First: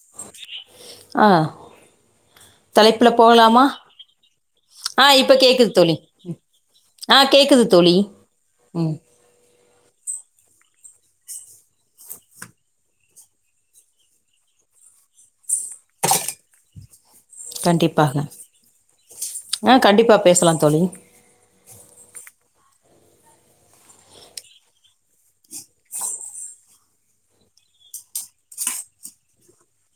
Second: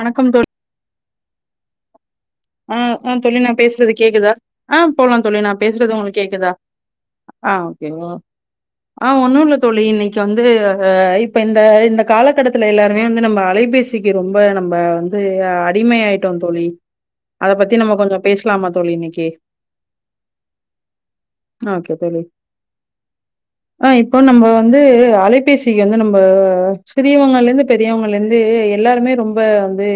வணக்கம் தோழி ஆ ஆ தலைப்புல ஆ தோழி நா போகலாமா பேசுறது கேக்குதா ஆ போலாம் இப்போ தோழி நா கேட்குது பேசுறது தோழி உங்களுக்கு கேக்குதா ஆ கேட்குது ஓகே தோழி ம் ஆ ஒன்னுல்ல தோழி இன்னைக்கி வந்து இப்ப இந்த இந்த காலகட்டத்துல எல்லாருமே வந்து நம்ம அலைபேசிக்கு ரொம்ப நம்ம வந்து அடிமையாயிட்டோ தோழி அத பத்தி நம்ம கொஞ்சொ கண்டிப்பாக பேசலாமா தோழி இன்னைக்கி ஆ கண்டிப்பாக பேசலாம் தோழி ஆ இப்போ நம்ம வந்து அலைபேசிக்கு வந்து நம்ம சிறியவங்கலருந்து பெரியவங்கலருந்து எல்லாருமே ரொம்ப வந்து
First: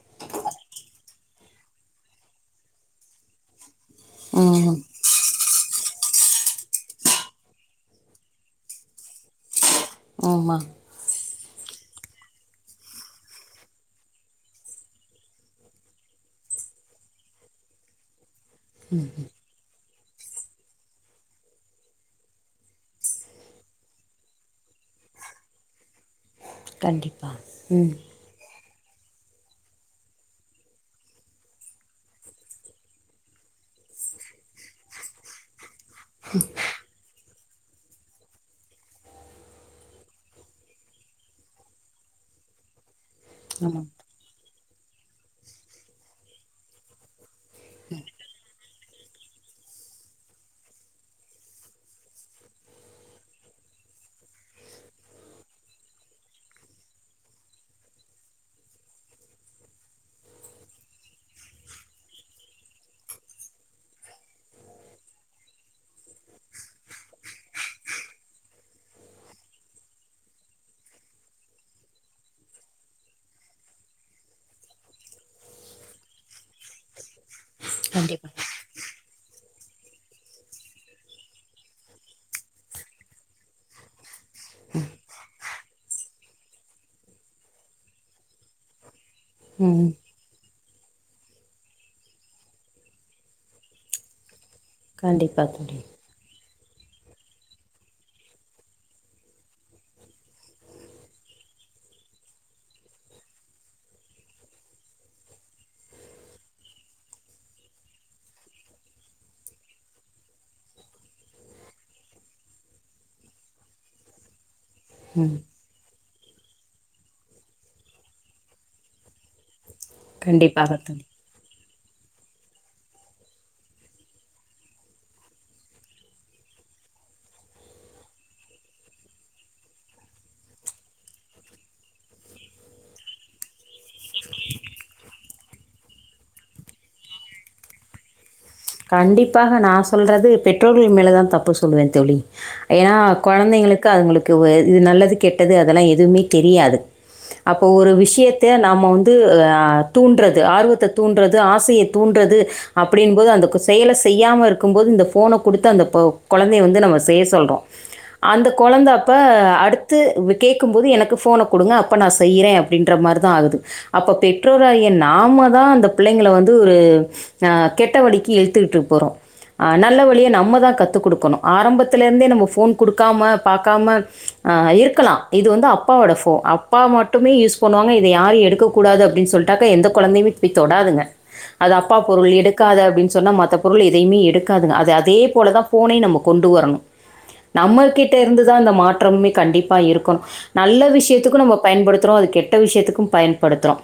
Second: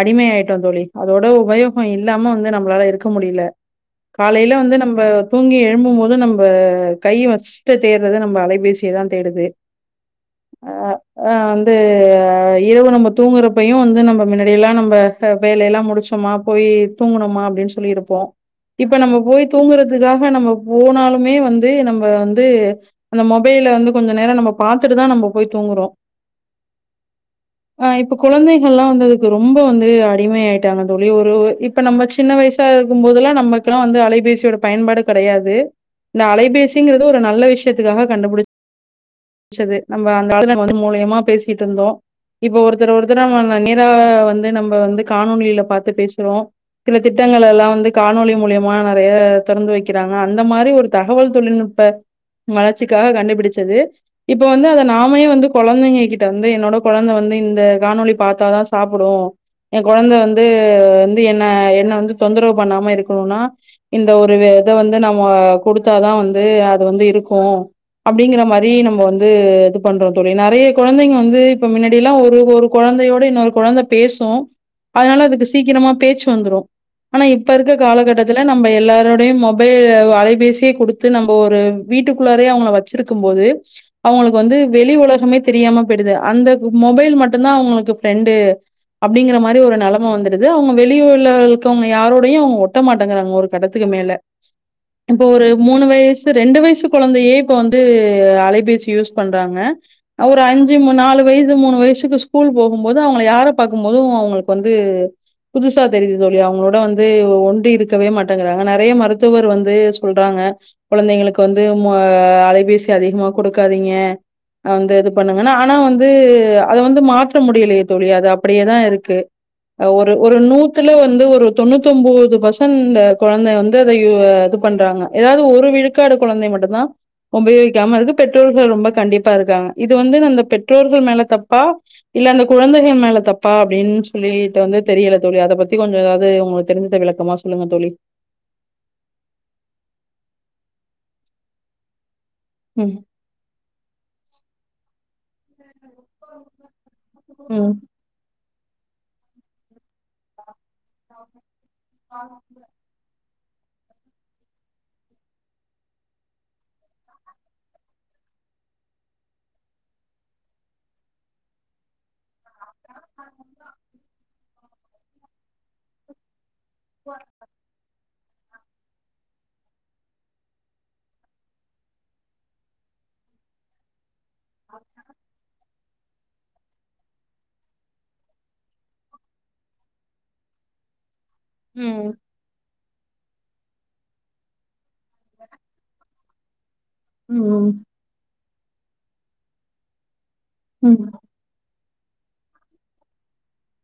அடிமையாயிட்டோ தோழி அதோட உபயோகோ இல்லாம வந்து நம்மளால இருக்க முடியல காலையில வந்து ம் நம்ம தூங்கி எழும்பும் போது நம்ம கை பஸ்ட் தேடுறது நம்ம அலைபேசிய தா தேடுது ஆமா ஆ வந்து இரவு நம்ம தூங்குறப்பையு வந்து நம்ம மின்னாடியலாம் நம்ம வேலையெல்லா முடிச்சோமா போய் தூங்கணுமா அப்டின்னு சொல்லிருப்போ இப்ப நம்ம போய் தூங்குறதுகாக நம்ப போனாலுமே வந்து நம்ம வந்து அந்த மொபைல்ல வந்து கொஞ்ச நேரோ நம்ம பாத்துட்டுதா நம்ம போய் தூங்குறோ கண்டிப்பா ம் லாம் வந்து அது ரொம்ப வந்து அடிமை ஆ [unintelligible] வெளியூரு இப்ப நம்ம சின்ன வயசாயிருக்கு போதெல்லா நமக்குலா வந்து அலைபேசியோட பயன்பாடு கெடையாது இந்த அலைபேசின்றதுக ஒரு நல்ல விஷயத்துக்காக கண்டுபிடிச்சது நம்ம [unintelligible] மூலியமா பேசிட்டு இருந்தோ இப்ப ஒருத்தர் ஒருத்தரா ஆமாம் நேராக வந்து நம்ம வந்து காணொலிட்ட பாத்து பேசுரோ சில திட்டங்கல்லாலா வந்து காணொலி மூலியமா நெறைய தொறந்து வெக்கிறாங்க அந்த மாரி ஒரு தகவல் தொழில்நுட்ப வளர்ச்சிக்காக கண்டுபிடிச்சது இப்ப வந்து அத நாமே வந்து கொழந்தைங்க கிட்ட வந்தும் என்னோட கொழந்த வந்து இந்த காணொலி பாத்ததா சாப்டூ என் கொழந்த வந்து வந்து வந்து என்ன என்ன வந்து தொந்தரவு பண்ணாம இருக்கணும்னா இந்த ஒரு இதை வந்து நம்ம கொடுத்தாதா வந்து அது வந்து இருக்கு அப்டிங்கிற மாரி நம்ம வந்து இது பண்றோ தோழி நெறைய குழந்தைங்க வந்து இப்ப மின்னாடில்லாம் ஒரு ஒரு கொழந்தயோட இன்னொரு குழந்தை பேசு அதனால அதுக்கு சீக்கிரமா பேச்சு வந்துரூ ஆனா இப் இப்ப இருக்க கண்டிப்பாக காலகட்டத்தில நம்ம எல்லார் உங்களுடைய மொபைல் அலைபேசியே குடுத்து நம்ம ஒரு வீட்டுக்குள்ளரே அவங்க வச்சிருக்கு போது அவங்களுக்கு வந்து வெளி ஒலகமே தெரியாம போயிடுது அந்த மொபைல் மட்டுந்தா அவங்களுக்கு ப்ரெண்டு அப்படிங்கிற மாரி ஒரு ம் வந்துருது அவங்க வெளியுர்ல இருக்கவங்க யாரோடையு அவங்க ஒட்ட மாட்டேங்கறாங்க ஒரு கட்டத்துக்கு மேல இப்ப ஒரு கண்டிப்பாக தோழி மூணு வயசு ரெண்டு வயசு குழந்தையே இப்ப வந்து அலைபேசி யூஸ் பண்றாங்க ஒரு அஞ்சு மு நாலு வயசு மூணு வயசுக்கு ஸ்கூல் போகும்போது அவங்க யார பாக்கும் போது அவங்கள் வந்து புதுசா தெரியுது தோழி அவங்களோட வந்து ஒன்றி இருக்கவே மாட்டேங்கறாங்க நெறைய மருத்துவர் வந்து சொல்றாங்க குழந்தைங்களுக்கு வந்து ஆஹ் அலைபேசி அதிகமா கொடுக்காதீங்க வந்து இது ம் பண்ணுங்கன்னா ஆனா வந்து வந்து அத வந்து மாற்ற முடியலையே தோழி அது அப்படியேதாயிருக்கு ஒரு ஒரு கண்டிப்பாக நூத்துல தோழி வந்து ஒரு தொண்ணூத்தொம்போது பர்சன்ட் குழந்தை வந்து அதை இது பண்றாங்க ஏதாவது ஒரு விழுக்காடு குழந்தை மட்டும்தான் உபயோகிகாம இருக்கு பெற்றோர்கள் ரொம்ப கண்டிப்பா இருக்காங்க இது வந்து அந்த பெற்றோர்கள் மேல தப்பா இல்ல அந்த குழந்தைகள் மேல தப்பா அப்படின் சொ சொல்லிட்டு வந்து தெரியல தோழி அதை பத்தி கொஞ்சம் ஏதாவது உங்களுக்கு தெரிஞ்சத விளக்கமா சொல்லுங்க தோழி கண்டிப்பாக நா சொல்றது பெற்றோர்கள் மேலதா தப்பு சொல்லுவே தோழி ஏன்னா ம். கொழந்தைங்களுக்கு அதுங்களுக்கு இது நல்லதுக்கு கெட்டது அதெல்லா ஏ துமே தெரியாது அப்போ ம். ஒரு விஷயத் து நாம வந்து ஆஹ் தூன்றது ஆர்வத்த தூன்றது ஆ ஆசைய தூன்றது அப்படின்போது அந்த கு செயல செய்யாம இருக்கும்போது இந்த போனை கொடுத்து அந்த கொழந்தைய வந்து நம்ம செய்ய சொல்றோ அந்த கொழந்தை அப்ப அடுத்து கேட்கும்போது எனக்கு போனை கொடுங்க அப்ப நா செய்யறே அப்டின்ற மாரிதா ஆகுது அப்ப பெற்றோர் ஆகிய நாம தா அந்த பிள்ளைங்களை வந்து து ஒரு ஆஹ் கெட்டவடிக்கி எ த்துட்டு போறோ நல்ல வழியை நம்மதான் கத்து குடுக்கணு ஆரம்பத்தில இருந்தே நம்ம போன் குடுக்காம பாக்காம ஆஹ் இருக்கலா இது வந்து அப் அப்பாவோட ஃபோன் அப்பா மட்டுமே யூஸ் பண்ணுவாங்க இத யாரு எடுக்கூடாது அப்படின் சொல்லிட்டாக்க எந்த கொழந்தையுமே இப்படி தொடாதுங்க அது அப்பா ம். ம். பொருள் எடுக்காத அப்படின் சொன்ன மத் த பொருள் எதையுமே எடுக்காதுங்க அது அது அதே போல தா போனை நமக் கொண்டு வரணும் ம். நம்ம கிட்ட இருந்துதா அந்த மாற்றம்மே கண்டிப்பா இருக்கு நல்ல ம். விஷயத்துக்கும் நம்ம பயன்படுத் த்றோ அது கெட்ட விஷயத்துக்கு பயன்படுத்துரோ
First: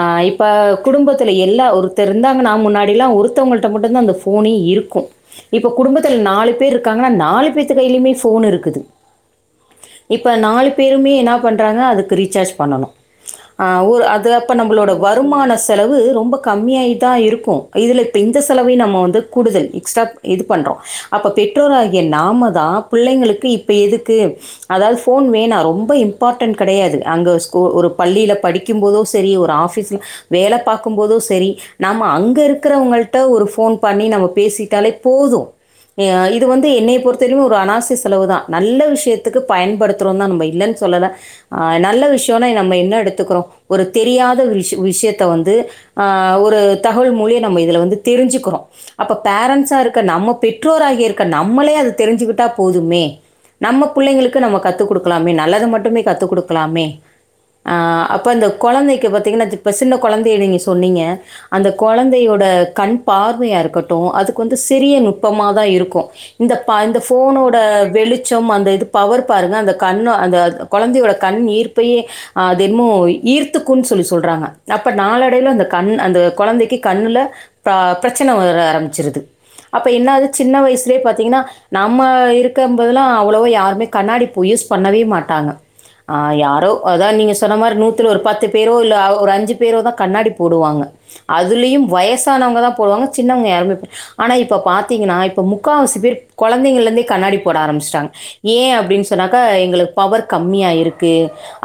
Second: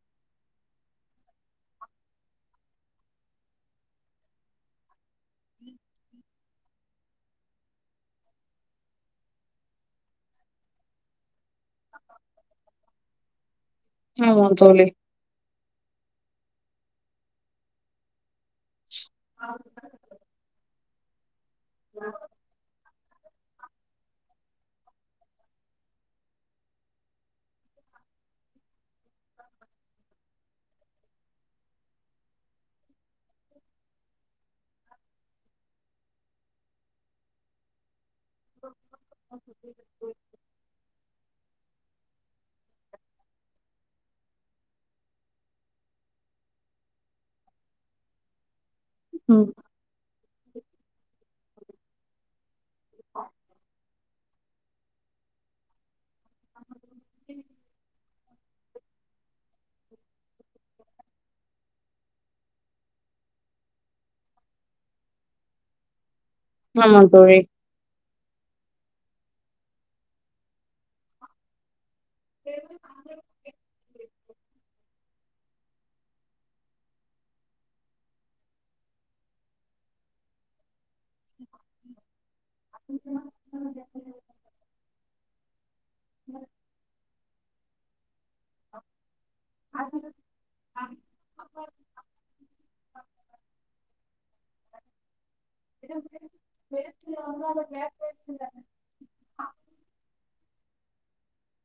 ஆஹ் இப்ப குடும்பத்திலே எல்லா ஒருத்தர் இருந்தாங்ன்னா முன்னாடிலா ஒருத்தவங்கள்டா மட்டுந்தா அந்த போ போனே இருக்கும் இப்ப குடும்பத்தில நாலு பேர் இருக்காங்க நாலு நாலுபேர்த்து கையிலயுமே போன் இருக்குது இப்ப நாலு பேருமே என பண்றாங்க அதுக்கு ரீசார்ஜ் பண்ணனு ஆஹ் ஓ அது ஆமா அப்ப தோழி. நம்மளோட வருமானஸ் செலவு ரொம்ப கம்மியாய் தான் இருக்கும் இதுல இப்ப இந்த செலவயும் நம்ம வந் கூடுதல் எக்ஸ்ட்ரா இது பண்றோம் அப்போ பெற் றோர்றாகிய நாம தா பிள்ளைங்களுக்கு இப்போ எதுக்கு அதாவது ஃபோன் வேணாம் ரொம்ப இம்பார்ட்டன்ட் கிடையாது அங்கே ஸ்கூ ஒரு பள்ளியில் படிக்கும்போதும் சேரி ஒரு ஆஃபீஸில வேலை பாக்கும்போதும் சேரி நாம் அங்கே இருக்கிறவங்கள்ட ஒரு ஃபோன் பண்ணி நம்ம பேசிட்டாலே போதும் ஆஹ் இது வந்து என்ன பொறுத்தரை ஒரு அணாவசிய செலவுதான் நல்ல விஷயத்துக்கு பயன்படுத்துறோம் தான் நம்ம இல்லைன்னு சொல்லல ஆஹ் நல்ல விஷயம்னா நம்ம என்ன எடுத்துக்கிறோம் ஒரு தெரியாத விஷ விஷயத்த வந்து ஆஹ் ஒரு தகவல் மொழியை நம்ம இதில வந்து தெரிஞ்சுக்கிறோம் அப்ப ம். பேரண்ட்ஸா இருக்க நம்ம பெற்றோர் ஆகி இருக் க நம்மளே அது தெரிஞ்சுக்கிட்டா போதுமே நம்ம பிள்ளைங்களுக்கு நம்ம கத்துக் கொடுக்கலாமே நல்லது மட்டுமே கத்து கொடுக்கலாமே அஹ் ப இந்த கொழந்தைக்கு பாத்தீங்கன்னாத்துப் ப சின்ன கொழந்தைய நீங்க சொன்னீங்க அந்த கொழந்தையோட கண் பார்வையாருக் கட்டூ அதுக்கு வந்து சிறிய நுட்பமா தா இருக்கூ இந்த ப இந்த ஆமா தோழி. ஃபோனோட வெளு ச்சம் அந்த இது பவர் பாருங்க அந்த கண்ண அந்த கொழந்தையோட கண் ஈர்ப் பயே அது என்மோ ஈர்த்துக்குன் சொல்லிஸ் சொல்றாங்க அப்ப நாளடைவுல அந்த கண் அந்த கொழந்தைக்கு கண்ணுல பா பிரச்சன வ ர ஆரம்மிச்சுருது அப்ப என்னாது சின்ன வயசுலே பாத்தீங்கனா நம்ம இருக் கம்பதலா அவ்ளோ யாருமே கண்ணாடி பொ யூஸ் பண்ணவே மாட் டாங்க ஆ யாரோ அதா நீங்கஸ் சொன்ன மாரி நூத்துல ஒரு பத் து பேரோ இல்ல ஒரு அஞ்சு பேரோ தா கண்ணாடி போடுவாங்க அதுலெயும் வயசானவங்க தா போடுவாங்க சின்னவங்க யாருமே ஆனா இப்ப பாத்தீங்கன்னா இப் ப முக்காவாசி பேரு கொழந்தைங்கள்லந்தே கண்ணாடி போட ஆரம்மிச்டாங்க ஏ அப்புடின் சொன்னாக்கா எங்களுக் பவர் கம் மியா இருக்கு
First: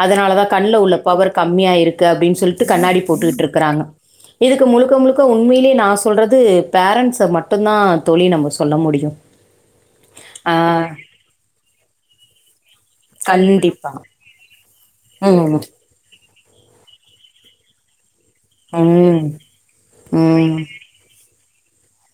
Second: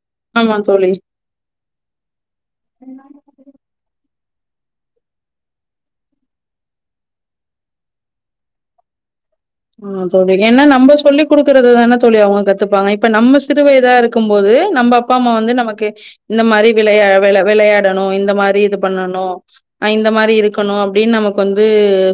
அதனால தா ஆமா கண்ல தோழி. உள்ள பவரு கம்மியா இருக் க அப்டீன் சொல்ட்டு கண்ணாடி போட்டுக்குட்டு இருக்குறாங்க இதுக்கு முழுக்க முழுக்க உண்மைலே நாசு சொல்றது பேரன்ட்ஸ மட்டுந்தா தோழி நம்ம சொல்ல முடியு ஆ தோழி ஏனா நம்ப சொல்லி குடுக்குறது தானே தோழி அவுங்க கத்துப்பாங்க ப நம்ம கண்டிப்பா. சிறுவயதாருக்கும் போது நம்ப அப்பா அம்மா வந்து ம். நமக்கு இந்த மாரி விளையா வெள வெளயாடணு இந் இந்த மாரி இது ம். பண்ணணு ஆ இந்த மாரி ம். இருக்கணு அப்டீன் நமக் வந்து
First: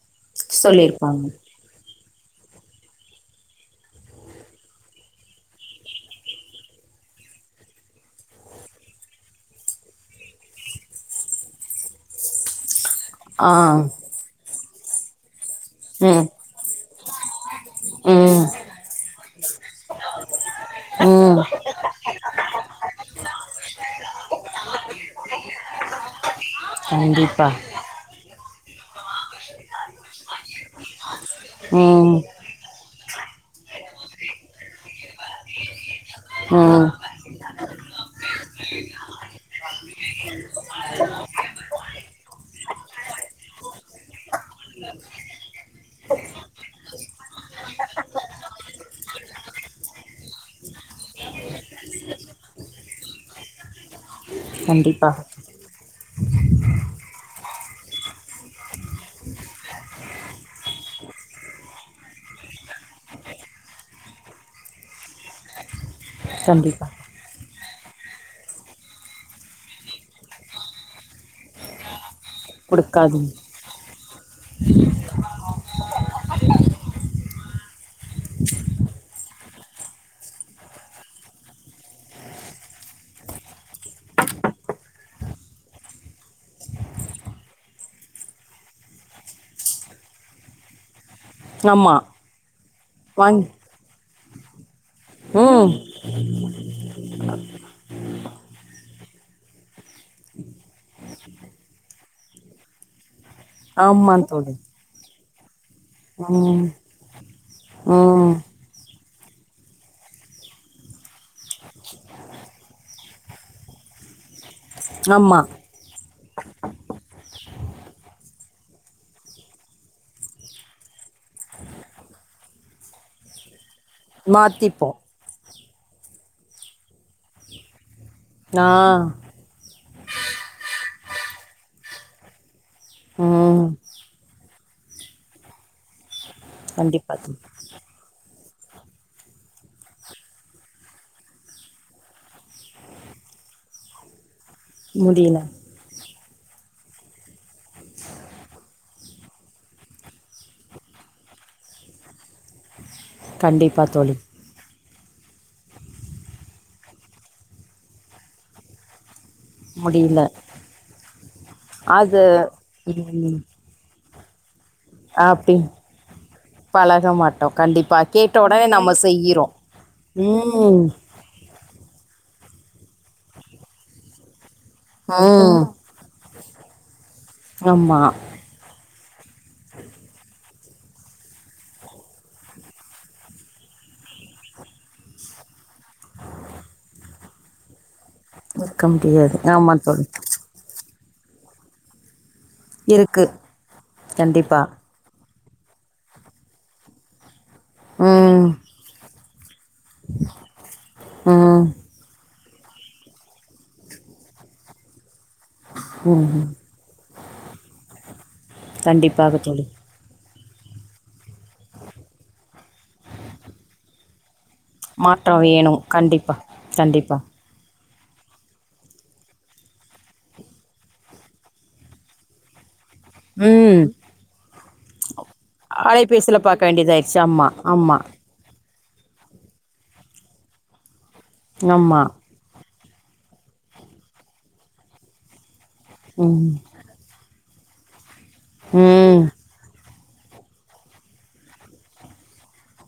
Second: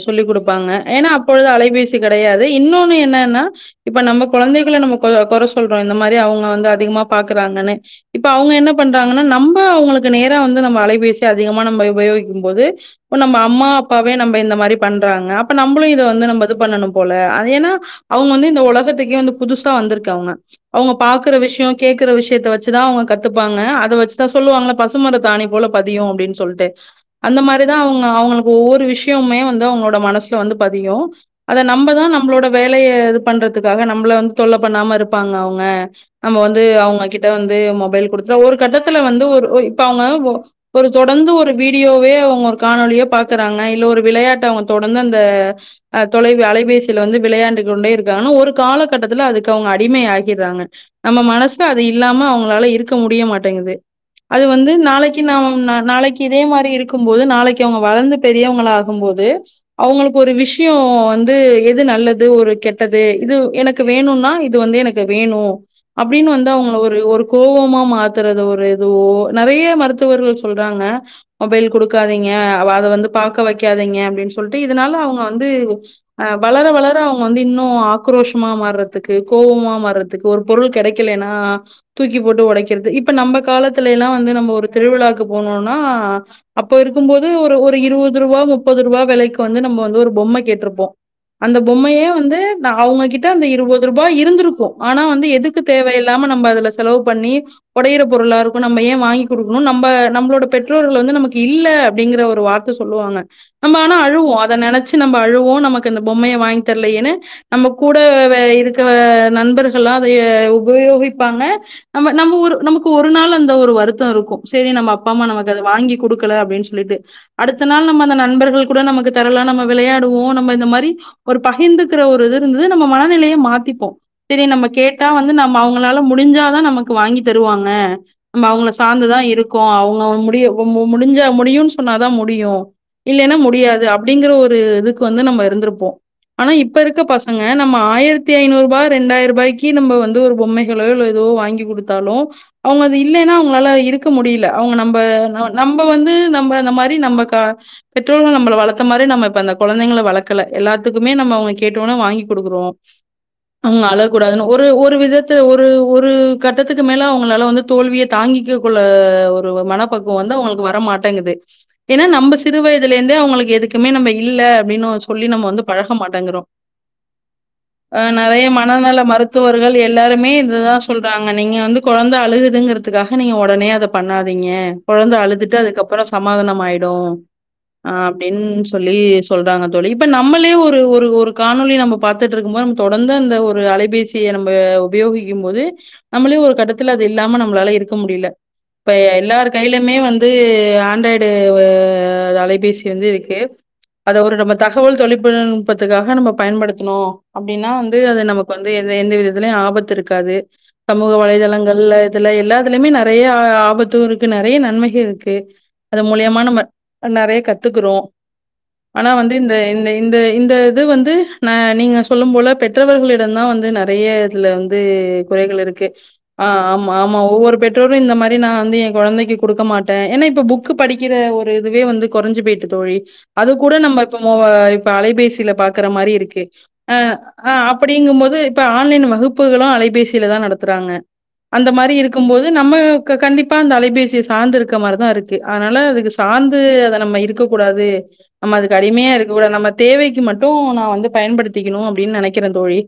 சொல்லி குடுப்பாங்க ஏன்னா சொல்லிருப்பாங்க அப்பொழுது அலைபேசி சி கெடையாது இன்னோன்னு என்னன்னா இப்ப நம்ம கொழந்தைகள நம்ம கொ கொற சொல்றோ இந்த மாரி அவுங்க வந்து அதிகமா பாக்குறாங்கன்னு இப்ப அவுங்க என்ன பண்றாங்கன்னா நம்ப அவுங்களுக்கு நேரா வந்து நம்ம அலைபேசி அதிகமா நம்ம உபயோகிக்கும் போது ப நம்ம ஆ அம்மா அப்பாவே நம்ப இந்த மாரி பண்றாங்க ப நம்புளு இத வந்து ம் நம்ப பண்ணணும் போல அ ஏன்னா அவுங்க ம் வந்து இந்த ஒலகத்துக்கே வந்து புதுசா வந்துருக்கவுங்க அவுங்க பாக்குற ம் விஷ்யோ கேக்குற விஷ்யத்த வச்சுதா அவுங்க கத்துப்பாங்க அத வச்சுதா சொல்லுவாங்கள பசுமரத்தாணி போல பதியு அப்டின் சொல்ட்டு அந்த கண்டிப்பா மாரிதா அவுங்க அவுங்களுக் ஒவ்வொ விஷ்யொம்மே வந்து அவுங்ளோட மனசுல வந்து பதியும் நம்ம தான் ம் நம்மளோட வேலையை இது பண்றதுக்காக நம்மள வந்து தொல்ல பண்ணாம இருப்ப ங்க அவங்க நம்ம வந்து ம் அவங்ககிட்ட வந்து மொபைல் குடுத்துல ஒரு கட்டத்துல வந்து ஒரு இப்ப அவங்க ஒரு தொடர்ந்து ஒரு வீடியோவே அவங்க ஒரு காணொலியே பாக்குறாங்க இல்ல ஒரு விளையாட்டு அவங்க தொடர்ந்து அந்த தொலை அலைபேசியில் வந்து விளையாண்டு கொண்டே இருக்க ஒரு காலகட்டத்தில் அதுக்கு அவங்க அடிமை ஆகிறாங்க நம்ம மனசு அது இல்லாம அவங்களால இருக்க முடிய மாட்ட ங்குது அது வந்து கண்டிப்பா நாளைக்கு நாம நாளைக்கு இதே மாரி இருக்கும் போது நாளைக்கு அவங்க வளர்ந்து பெரியவங்கள போது அவங்களுக் ஒரு விஷயம் வந்து எது நல்லது ஒரு கெட்டது இது எனக்கு வேணும்னா இது வந்து எனக்கு வேணும் அப்படின்னு வந்து அவங்க கண்டிப்பா ஒரு ஒரு கோபமா மாத்துறது ஒரு இதுவோ நெறைய மருத்துவர்கள் சொல்றாங்க மொபைல் கொடுக்காத அதை வந்து குடுக்காதீங்க பாக்க வைக்காதீங்க அப்படின்னு சொல்லிட்டு இதனால அவங்க வந்து வளர வளர அவங்க வந்து இன்னும் ஆக்ரோஷமா மாறுறதுக்கு கோபமா வர்றதுக்கு ஒரு பொருள் கிடைக்கலன்னா தூக்கி போட்டு உடைக்கிறது இப்ப நம்ம காலத்துல எல்லாம் வந்து நம்ம ஒரு திருவிழாக்கு போனோம்னா அப்ப இருக்கும் போது ஒரு ஒரு இருபது ரூபா முப்பது ரூபா விலைக்கு வந்து நம்ம வந்து ஒரு பொம்மை கேட்ருப்போம் அந்த ஆமா பொம்மையே வந்து அவங்ககிட்ட அந்த வாங்கி இருபது ரூபாய் இரு இருந்திருக்கும் ஆனா வந்து எதுக்கு ம் தேவையில்லாம நம்ப அதுல செலவு பண்ணி ஒடையிற பொருளா இருக்கும் நம்ம ஏன் வாங்கி் குடுக்கணு நம்ப நம்பளோட பெற்ற பெற்றோர்கள் வந்து நமக்கு இல்ல அப்டிங்கற ஒரு வார்த்த சொல்லுவாங்க நம்ம ஆனா ஆமா அழுவோ தோழி அதை நெனச்சி நம்ம அழுவோ போ நமக்கு க்கு அந்த பொம்மைய வாங்கி ம் தரலயேன்னு நம்ம கூட ம் இருக்கு நண்பர்கள்லா அதைய உபயோகிப்பாங்க நம்ம நம்ம ஒரு நமக்கு ஒரு நாள் அந்த ஒரு வருத்தம் இருக்கும் செரி நம்ப அப்பா அம்மா ஆமா நமக்கு அதை வாங்கி கொடுக்கல அப்படின்னு சொல்லிட்டு அடுத்த நாள் நம்ம அந்த நண்பர்கள் கூட நமக்கு தரலா நம்ம விளையாடுவோ நம்ம இந்த மாரி ப்டி ஒரு பகிர்ந்துக்கிற ஒரு இது இருந்தது நம்ம மனநிலைய மாத்திப்போம் செரி நம்ம மாத்திப்போ கேட்டா வந்து நம்ம அவங்க ளால முடிஞ்சாதான் நமக்கு வாங்கி தருவாங்க நம்ப ஆ அவுங்கள சாந்துதா இருக்கோ அவங் அவங் முடிய ஒம் ஒம் முடிஞ்சா முடியுன் சொன்னாதா முடியு இல்லேன்னா ம் முடியாது அப்டிங்கற ஒரு துக்கு வந்து நம்ம இருந்துருப் போ ஆனா இப்ப இருக்க கண்டிப்பா தோழி பசங்க நம்ம ஆயிரத் த்தே ஐநூறு ரூபா ரெண்டாயிர பாய்க்கு நம்ம வந்து ஒரு பொம்மேகளோ இல்ல ஏதோ வாங்கி குடுத்தாலு அவுங்க அது இல்லேன்னா அவுங்களால இருக்க முடியல அவுங்க நம்ப முடியல நவ நம்ப வந்து நம் நம்ப அந்த மாரி நம்ப க பெற்றோர்கள் நம்பள வளத்த மாரி நம்ம இப்ப அந்த கொழந்தேங்கள வளக்கல எல்லாத்துக்குமே நம்ம அவங்க கேட்டோனே வாங்கி கொடுக்குறோ கண்டிப்பா அவுங் அழ தோழி கூடாதுன்னு ஒரு ஒரு ஒரு விதத்த ஒரு ஒரு கட்டத்துக்கு மேல அவங்களால வந்து தோல்வியே தாங்கிக்க கொள்ள ஒ ஒரு ஓ மனப்பக்குவ முடியல வந்து அவங்களுக்கு வர மாட்டேங்குது ஏன்னா அது நம்ம சிறு வயதிலேந்தே ம் அவங்களுக்கு எதுக்குமே நம்ப இல்ல அப்டின்னோ சொல்லி நம்ம வந்து அப்டி பழக மாட்டேங்கிறோ பழக மாட்டோம் கண்டிப்பா அ கேட்ட நெறைய உடனே நம்ம மனநல செய்கிறோம் மருத்துவர்கள் எல்லாருமே இதுதா ம் சொல்றாங்கன் நீங்க வந்து கொழந்த அழுகுதுங்குறதுக்காக நீங்க உடனே அத பண்ணாதீங்க கொழந்தை அழுதுட்டு ம் அதுக்கப்புறோ சமாதானம் ஆயிடு அ ஆமா அப்படின் சொல் லி சொல்றாங்க தோழி இப்ப நம்மளே ஒரு ஒரு ஒரு காணொலி நம்ப பாத்துட்டு இருக்கும் போது நமக்கு தொடந்து அந்த ஒரு அலைபேசியே நம்ம உபயோகிக்கும் போது நம்மளே ஒரு கட்டத்துல அது இல்லாம நம்மளால இருக் க்க முடியல இருக்க இப்ப எ முடியாது எல்லார் ஆமா கையிலுமே தோழி வந்து ஆண்ட்ராய்ட் வே [unintelligible] அலை பேசி வந்து இருக்கு அத ஒரு கண்டிப்பா நமக் தொலிப்புநுன் நுட்பத்துக்காக நம்ம பயன்படுத்துணோ அப்டின்னா வந்து அத ம் நமக்கு வந்து எந்த எந்த வித இதுலேயு ஆப் வத் இருக்காது சமூக ம் வலைதளங்கள்ல இதுல எல்லா அதுலுயுமே நறையா ஆ ஆபத்து இருக்கு நறைய நன்மைக இருக்கு தே அது ம் மூலியமா ம். நம்ம அ நறைய கத்துக்குறோ ஆனா வந்து கண்டிப்பாக இந் த தோழி இந்த இந்து வே இந்த இது வந்து ந நீங்க சொல்லும் போல பெற்றவர்களிடந்தா வந்து நறைய துல வந்து மாற்றம் குறைகள் வேணும் இருக்கு கண்டிப்பா ஆ ஆமா கண்டிப்பா ஆமா ஒவ்வொரு பெற் தோழி இந்த மாரி நா வந்து ஏ கொழந்தைக்கு குடுக்க மாட்டே ஏன்னா இப்ப புக்கு படிக்கிற ஒரு இதுவே வந்து கொறஞ்சு போயிட்டு தோழி அது கூட ம் நம்ப ஓவ இப்ப அலைபேசியில பாக்கற மாரி இருக்கு அலைபேசியில் பார்க்க அ வேண்டியதாயிடுச்சு ஆமா ஆ ஆமா அப்புடிங்கும்மோது இப்ப ஆன்லைன் வகுப்புகளு அலைபேசியில தா நடத்துறாங்க அந்த மாரி ஆமா இருக்கும் போது நம்ம ம் க கண்டிப்பா அந்த அலைபேசியை சார்ந்து இருக்க மாரிதா இருக்கு அதனால அதுக்கு ம் சார்ந்து அத நம்ம இருக்கு கூடாது அம் கருமியா ம் இருக்க கூடாது நம்ம தேவைக்கு மட்டு நா வந்து பயன்படுத்திக்குணு அப்டின்னு நெனைக்கிறே தோழி.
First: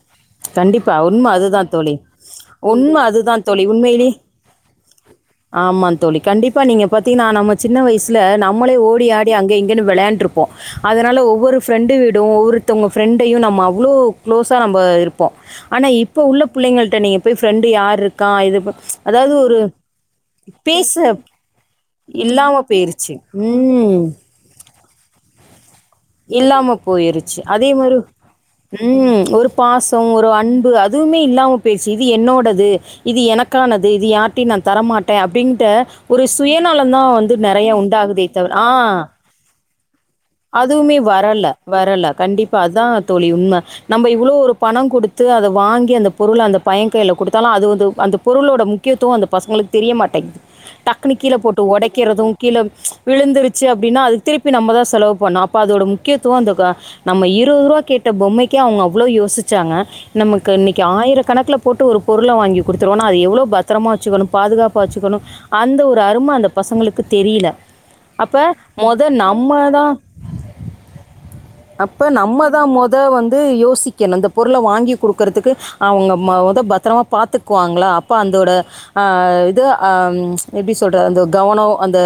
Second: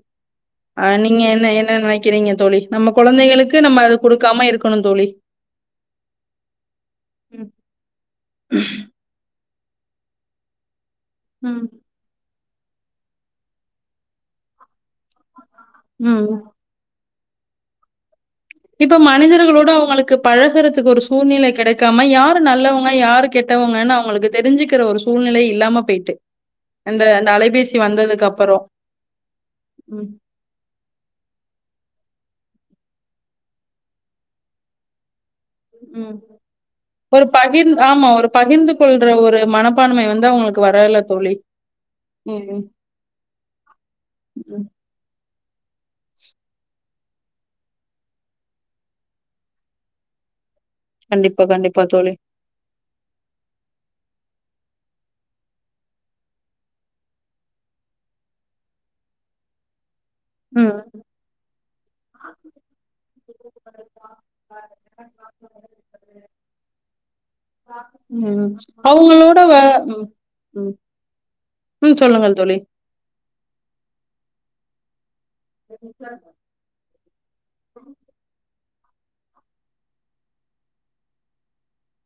அ கண்டிப்பா, நீங்க உண்ம என்ன அதுதா என்ன தோழி, நெனைக்கிறீங்க தோழி? நம்ம உண்ம அதுதா குழந்தைகளுக்கு தோழி, நம்ம அத உண்மையிலே குடுக்காம இருக்கணும் தோழி. ஆமா தோழி கண்டிப்பா நீங்க பாத்தீங்கன்னா ம். நம்ம சின்ன வயசுல நம்மளே ஓடி ஆடி அங்க இங் கனு விளையாண்ட்ருப்போ அதனால ஒவ்வொரு ம். ஃப்ரெண்டு வீடும் ஒவ்வொரு த்தவங்க ஃப்ரெண்டையு நம்ம அவ்ளோ க்ளோஸா நம்ம இருப் போ ஆனா இப்போ ம். உள்ள புள்ளைங்கள்ட்ட நீங்க போயி ஃப்ரெண்டு யாரு இரு இப்ப மனிதர்களோட அவங்களுக்கு பழகறதுக்கு பேச ஒரு சூழ்நிலை கெடைக்காம யாரு இல்லாம நல்லவங்க போயிருச்சு. யாரு கெட்டவங்கனு ம். அவங்களுக்கு தெரிஞ்சுக் கிற ஒரு சூழ்நிலை இல்லாம போயிட்டு. இல்லாம இந்த இந்த போயிருச்சு அதே அலைபேசி மாரி வந்ததுக்கு அப்புறம். ம் ஒரு பாசோ, ம். ஒரு அன்பு அதுவுமே இல்லாம போயிருச்சு இது என்னோடது இது எனக்கானது இது யார்ட்டயு நா தரமாட் ம் ஒரு வந்து நெறைய பகிர்ந்து ஆமா ஒரு உண்டாகுதே தவிர பகிர்ந்து ஆ. கொள்ற ஒரு மனப்பான்மை வந்து அவங்களுக்கு அதுவுமே வரல வரல ம், கண்டிப்பா ம், அத்தா தோழி உண்ம நம்ம இவ்ளோ ஒரு ம். பணங்குடு த்து அத வாங்கி அந்த பொருள அந்த பையங்கைல குடுத்தாலோ அதுவ் இதுவ் அந்த பொருளோட முக்கியத்துவோ அந்த பஸ்சங்ளுக் தெரியமாட்டை டக்குனு கீழ கண்டிப்பா, போட்டு கண்டிப்பா தோழி. ஒடைக்கிறது கீழம் ச்ச விழுந்துருச்சு அப்டினா அது திருப்பி நம்மதா செலவு பண்ணா ப அதோட முக்கியத்துவோ அந்த க நம்ம இருவது ரூபா கேட்ட பொம்மைக்கே அவுங்க அவ்ளோ யோசிச்சாங்க நமக்கு ம். இன்னிக்கு ஆயிர கணக்ல போட்டு ஒரு பொருள வாங்கி கொடுத்துருவோனா அத எவ்ளோ பத்தரமா வச்சுக்கணு பாதுகாப்பா வச்சுக்கணு அந்த ஒரு அரும அந்த பசங்களுக்கு தெரில அப்ப ம். மொத அவங்களோட வ நம்மதா ம், ம், ம். அப்ப சொல்லுங்கள் தோழி. நம்மதா மொத வந்து யோசிக்கணு இந்த பொரு மா வாங்கி குடுக்கறதுக்கு அவுங்க ம ஒத பத்தரமா பாத்துக்குவாங்களா அப்ப அந்தோட ஆ இது ஆம் ச்ச எப்டி சொல்றத அந்த ஒ கவனோவ் அந்த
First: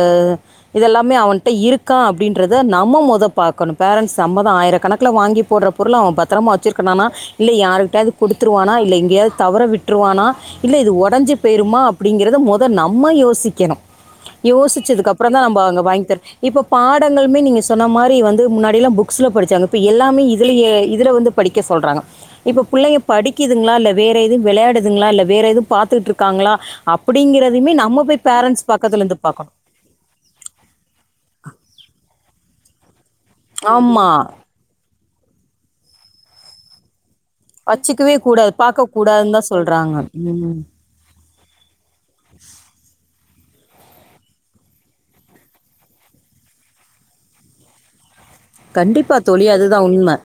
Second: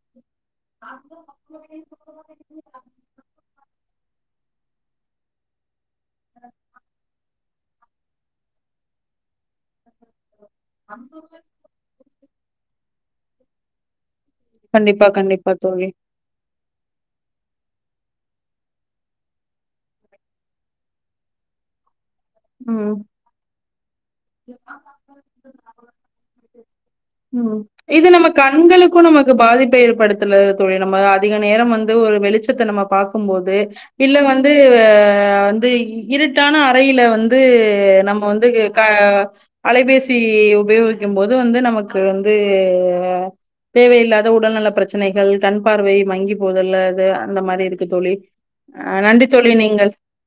இதெல்லாமே அவன்ட்ட இருக்கா அப்டின்றத நா மொத பாக்கணு பேரெண்ட்ஸ் நம்மதா ஆயிரக்கணக்கள வாங்கி போற பொருள அவ பத்தரமா வச்சிர்க்கடானா இல்லை யார்கிட்யாது கொடுத்துருவானா இல்லை எங்கேயாவது தவற விட்டுருவானா இல்ல இது ஒடஞ்சு போயிருமா அப்டிங்கிறது மொ த நம்ம யோசிக்கணும் யோசிச்சதுக் கண்டிப்பா, கப்பறந்தா கண்டிப்பா நம்ப அங்க தோழி. வாங்கி தருவ் இப்போ பாடங்கள்மே நீங்க சொன்ன மாரி வந்து முன்னாடிலா புக்ஸ்ல படிச்சாங்க இப் எல்லாமே இதிலயே இதில வந்து படிக்க சொல்றாங்க இப்ப புள்ளைய படிக்கிதுங்களா இல்ல வேற எதுவும் விளையாடுதுங்களா இல்லை வேற எதுவும் பார்த்துக்கிட்டு இருக்காங்களா உம் அப்படிங்கிறதையுமே இது போய் நம்ம பேரண்ட்ஸ் கண்களுக்கு பக்கத்துல இருந்து நமக்கு பார்க்கணும் பாதிப்ப ஏற்படுத்தல தோழி நம்ம அதிக நேரம் வந்து ஒரு வெளிச் டுத்தனமா பா க்கும் போது இல்ல ஆமாம் வந்து ஆ வந்து இருட்டான அறையில வந்து து வச்சுக்கவே நம்ம வந்து கூடாது ஆ பார்க்கக்கூடாதுன்னு தான் சொல்கிறாங்க அலைபேசி ம் உபயோகிக்கம் போது வந்த நமக்கு வந்து வா தேவையில்லாத உடல்நல பிரச்சனைகள் கண் பார்வை மங்கி போதல்ல அது அந்த மாரி இருக்கு தோழி அ கண்டிப்பா நன்றி தோழி அதுதா நீங்க உண்ம